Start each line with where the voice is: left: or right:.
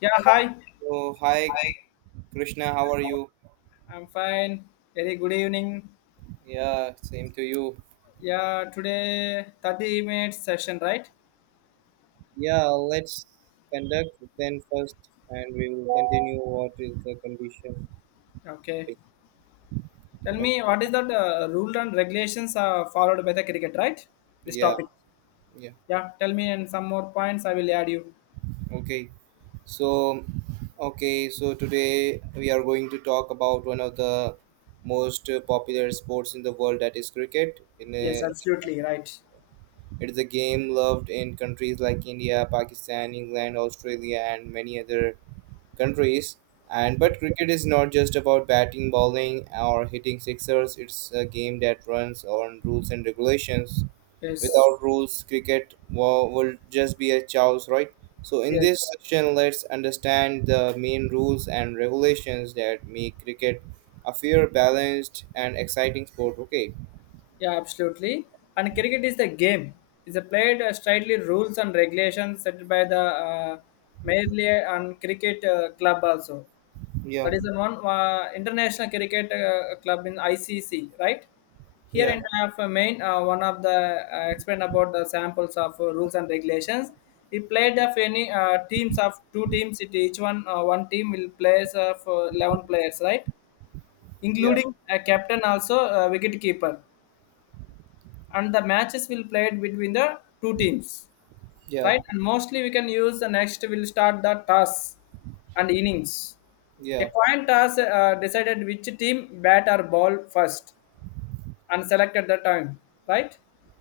left: Yeah, hi.
right: So, hi Krishna, how are you?
left: I'm fine. Very good evening.
right: Yeah, same to you.
left: Yeah, today 30 minutes session, right?
right: Yeah, let's conduct then first and we will continue what is the condition.
left: Okay.
right: Okay.
left: Tell me, what is that rule and regulations are followed by the cricket, right? This
right: Yeah,
left: topic.
right: yeah.
left: Yeah, tell me and some more points I will add you.
right: Okay. So, okay, so today we are going to talk about one of the most popular sports in the world, that is cricket.
left: Yes, absolutely, right.
right: It is a game loved in countries like India, Pakistan, England, Australia and many other countries. And but cricket is not just about batting, bowling, or hitting sixers. It's a game that runs on rules and regulations.
left: Yes,
right: Without rules, cricket will just be a chaos, right? So in
left: yes.
right: this section, let's understand the main rules and regulations that make cricket a fair, balanced, and exciting sport. Okay.
left: Yeah, absolutely. And cricket is the game. It's a played strictly rules and regulations set by the merely and cricket club also.
right: Yeah.
left: That is the one international cricket club in ICC, right? Here
right: Yeah.
left: in main, one of the explain about the samples of rules and regulations. He played of any teams of two teams. It each one team will plays of 11 players, right?
right: Yeah.
left: Including a captain also wicket keeper, and the matches will played between the two teams
right: Yeah.
left: right? And mostly we can use the next will start the toss and innings. A
right: Yeah.
left: coin toss decided which team bat or ball first and selected the time, right?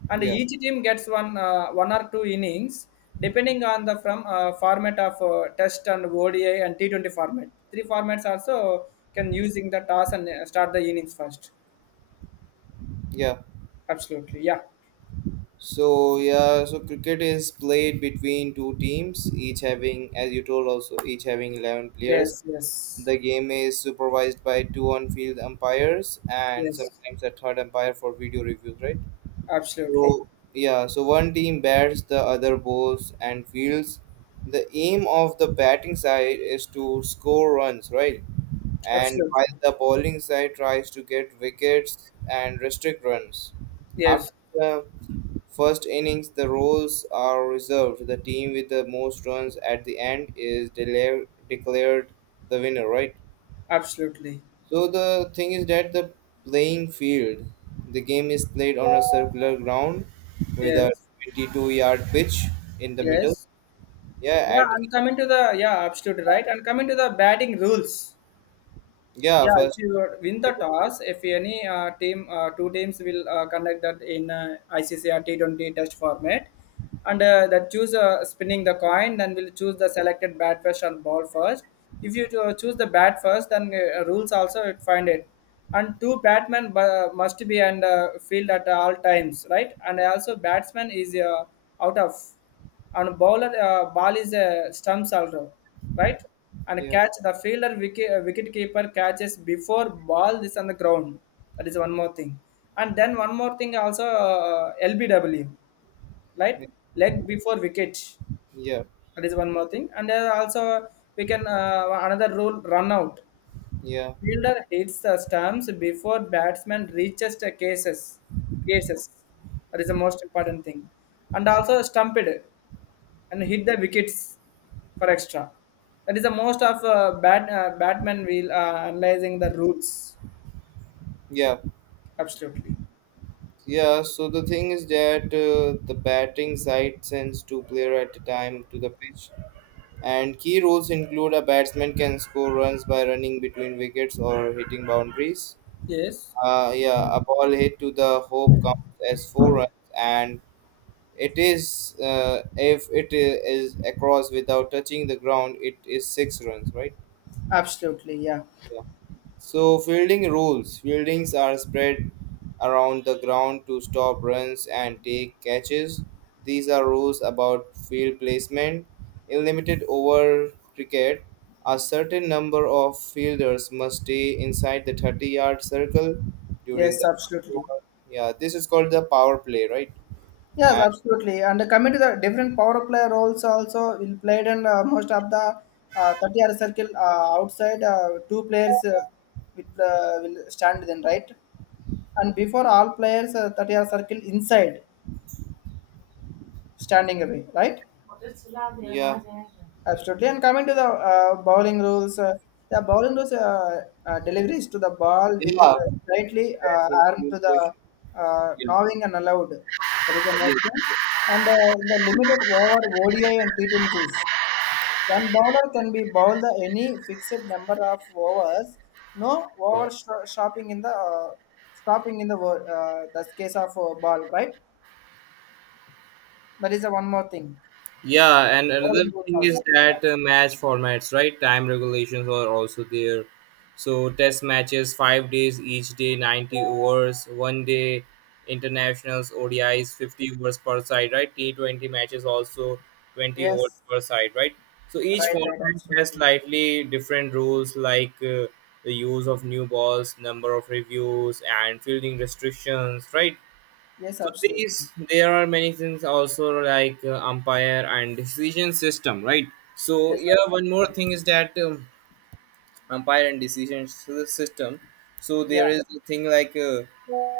left: And
right: Yeah.
left: each team gets one or two innings depending on the from format of test and ODI and T20 format. Three formats also can using the toss and start the innings first.
right: Yeah.
left: Absolutely, yeah.
right: So yeah, so cricket is played between two teams, each having, as you told, also each having 11 players.
left: Yes, yes,
right: The game is supervised by two on-field umpires and
left: yes.
right: sometimes a third umpire for video reviews, right?
left: Absolutely,
right: So yeah, so one team bats, the other bowls and fields. The aim of the batting side is to score runs, right? And
left: absolutely.
right: while the bowling side tries to get wickets and restrict runs. After
left: Yes,
right: the first innings, the roles are reserved. The team with the most runs at the end is declared the winner, right?
left: absolutely.
right: So the thing is that the playing field, the game is played on a circular ground with a
left: Yes.
right: 22-yard pitch in the middle.
left: Yes.
right: Yeah,
left: Yeah,
right: at
left: and coming to the, yeah, absolutely right. And coming to the batting rules.
right: yeah
left: Yeah, if
right: first.
left: you win
right: I
left: the
right: took-
left: toss, if any team, two teams will conduct that in ICC or T20 test format, and that choose spinning the coin, then we'll choose the selected bat first and ball first. If you choose the bat first, then rules also it find it, and two batmen must be on the field at all times, right? And also batsman is out of and bowler ball is a stumps also, right? And
right: Yeah,
left: catch the fielder wicket keeper catches before ball is on the ground. That is one more thing. And then one more thing also LBW, right? Leg before wicket.
right: yeah,
left: That is one more thing. And there are also we can another rule run out.
right: yeah,
left: Fielder hits the stumps before batsman reaches the cases. Cases. That is the most important thing. And also stumped and hit the wickets for extra. That is the most of batman will analyzing the rules.
right: yeah,
left: Absolutely.
right: yeah. So the thing is that the batting side sends two player at a time to the pitch, and key rules include a batsman can score runs by running between wickets or hitting boundaries.
left: Yes.
right: Yeah, a ball hit to the hoop comes as four runs, and it is if it is across without touching the ground, it is six runs, right?
left: Absolutely. Yeah.
right: Yeah. So fielding rules. Fieldings are spread around the ground to stop runs and take catches. These are rules about field placement. In limited over cricket, a certain number of fielders must stay inside the 30-yard circle during
left: Yes.
right: the first
left: Absolutely.
right: over. Yeah, this is called the power play, right?
left: Yes.
right: And
left: Absolutely. And coming to the different power player roles also will played and most of the 30-yard circle outside two players will stand then right, and before all players 30-yard circle inside standing away right.
right: yeah,
left: Absolutely. And coming to the bowling rules, deliveries to the ball within
right: yeah.
left: a slightly
right: That's a
left: arm
right: good
left: to
right: question.
left: the
right: Yeah.
left: knowing and allowed. That is the next
right: Yes.
left: one. And the limited over ODI and T20s. One bowler can be bowled the any fixed number of overs. No
right: Yeah.
left: over shopping in the stopping in the the case of ball, right? That is the one more thing.
right: Yeah, and
left: Bowling
right: another
left: rules
right: thing is
left: also. Yeah.
right: that match formats, right? Time regulations are also there. So test matches, 5 days each day, 90 overs, one day internationals, ODIs, 50 overs per side, right? T20 matches also 20 overs
left: Yes.
right: per side, right? So each
left: Right. Right.
right: format has
left: Absolutely.
right: slightly different rules like the use of new balls, number of reviews, and fielding restrictions, right?
left: Yes,
right: So
left: absolutely.
right: these there are many things also like umpire and decision system, right? So
left: Yes,
right: yeah, one more
left: absolutely.
right: thing is that umpire and decision system. So there
left: Yeah,
right: is a thing like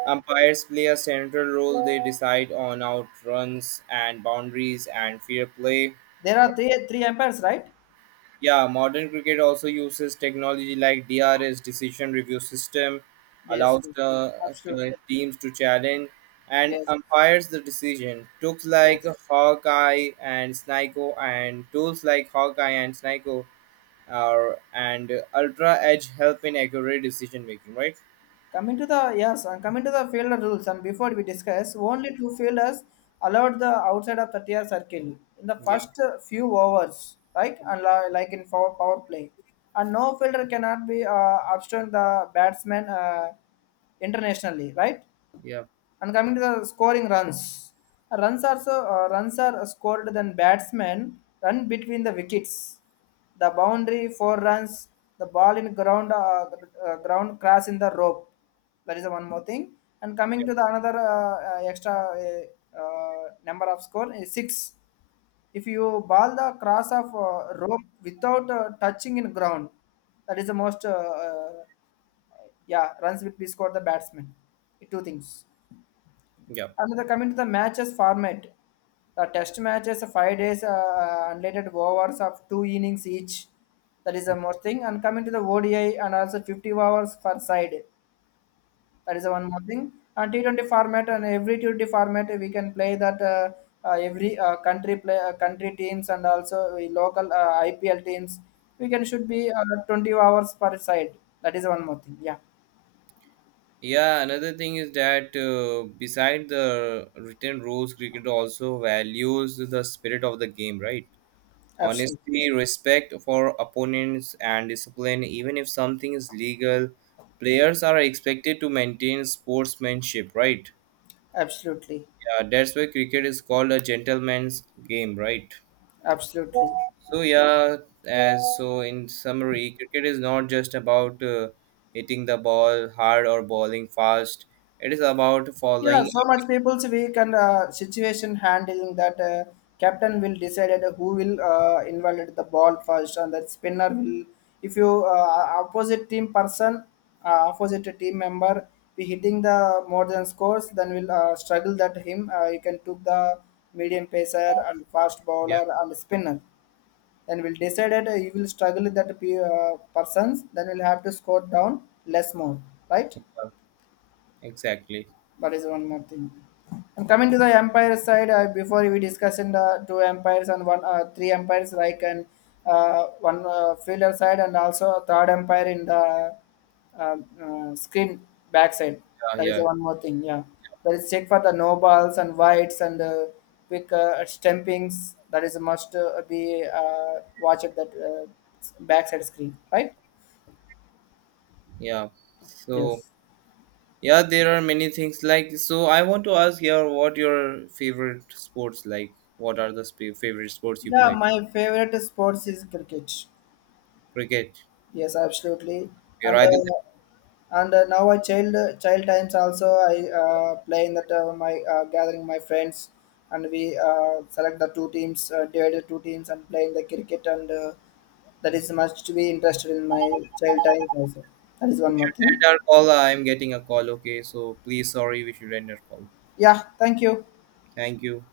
right: umpires play a central role. They decide on out runs and boundaries and fair play.
left: there are three empires, right?
right: Yeah, modern cricket also uses technology like DRS decision review system,
left: Yes,
right: allows
left: yes,
right: the
left: absolutely.
right: teams to challenge and
left: Yes,
right: umpires the decision. Tools like
left: yes.
right: Hawkeye and Snyko are and Ultra Edge help in accurate decision making, right?
left: Coming to the, yes, and coming to the fielder rules, and before we discuss, only two fielders allowed the outside of the TR circle in the
right: Yeah,
left: first few overs, right? And like in power play, and no fielder cannot be obstruct the batsman internationally, right?
right: yeah,
left: And coming to the scoring runs, runs are scored than batsmen run between the wickets, the boundary four runs, the ball in ground ground crash in the rope. That is the one more thing. And coming
right: yeah,
left: to the another extra number of score is six. If you ball the cross of rope without touching in ground, that is the most uh, yeah runs will be scored the batsman. Two things.
right: yeah.
left: And the coming to the matches format, the test matches 5 days unrelated overs of two innings each. That is the
right: Hmm.
left: more thing. And coming to the ODI and also 50 overs per side. That is the one more thing. And T20 format and every T20 format we can play that every country play country teams and also the local IPL teams. We can should be 20 hours per side. That is one more thing. Yeah,
right: Yeah, another thing is that beside the written rules, cricket also values the spirit of the game, right?
left: absolutely,
right: Honesty, respect for opponents, and discipline, even if something is legal, players are expected to maintain sportsmanship, right?
left: absolutely,
right: Yeah, that's why cricket is called a gentleman's game, right?
left: absolutely.
right: So, yeah, as so in summary, cricket is not just about hitting the ball hard or bowling fast, it is about
left: Yeah,
right: following.
left: so much people's week and situation handling that captain will decide who will invalidate the ball first and that spinner will. If you opposite team person, opposite team member be hitting the more than scores, then will struggle that him. You can took the medium pacer and fast
right: Yeah,
left: bowler and spinner. Then will decide that you will struggle with that persons. Then will have to score down less more, right?
right: exactly.
left: That is one more thing. And coming to the empire side, before we discussed in the two empires and one, three empires like, and one fielder side and also a third empire in the uh, screen backside.
right: Yeah,
left: That is
right: yeah,
left: one more thing. Yeah, that is check for the nobles and whites and quick stampings. That is must be watch at that backside screen, right?
right: yeah. So,
left: Yes.
right: yeah, there are many things like so. I want to ask here what your favorite sports like? What are the favorite sports you
left: Yeah,
right: play?
left: my favorite sports is cricket.
right: Cricket.
left: Yes, absolutely.
right: We're
left: And
right: either
left: uh, and now I child times also I play in that my gathering my friends, and we select the two teams divided two teams and playing the cricket, and that is much to be interested in my child times also. That is
right: we
left: one more
right: should
left: thing.
right: end our call. I'm getting a call. Okay, so please, sorry, we should end our call.
left: Yeah, thank you.
right: Thank you.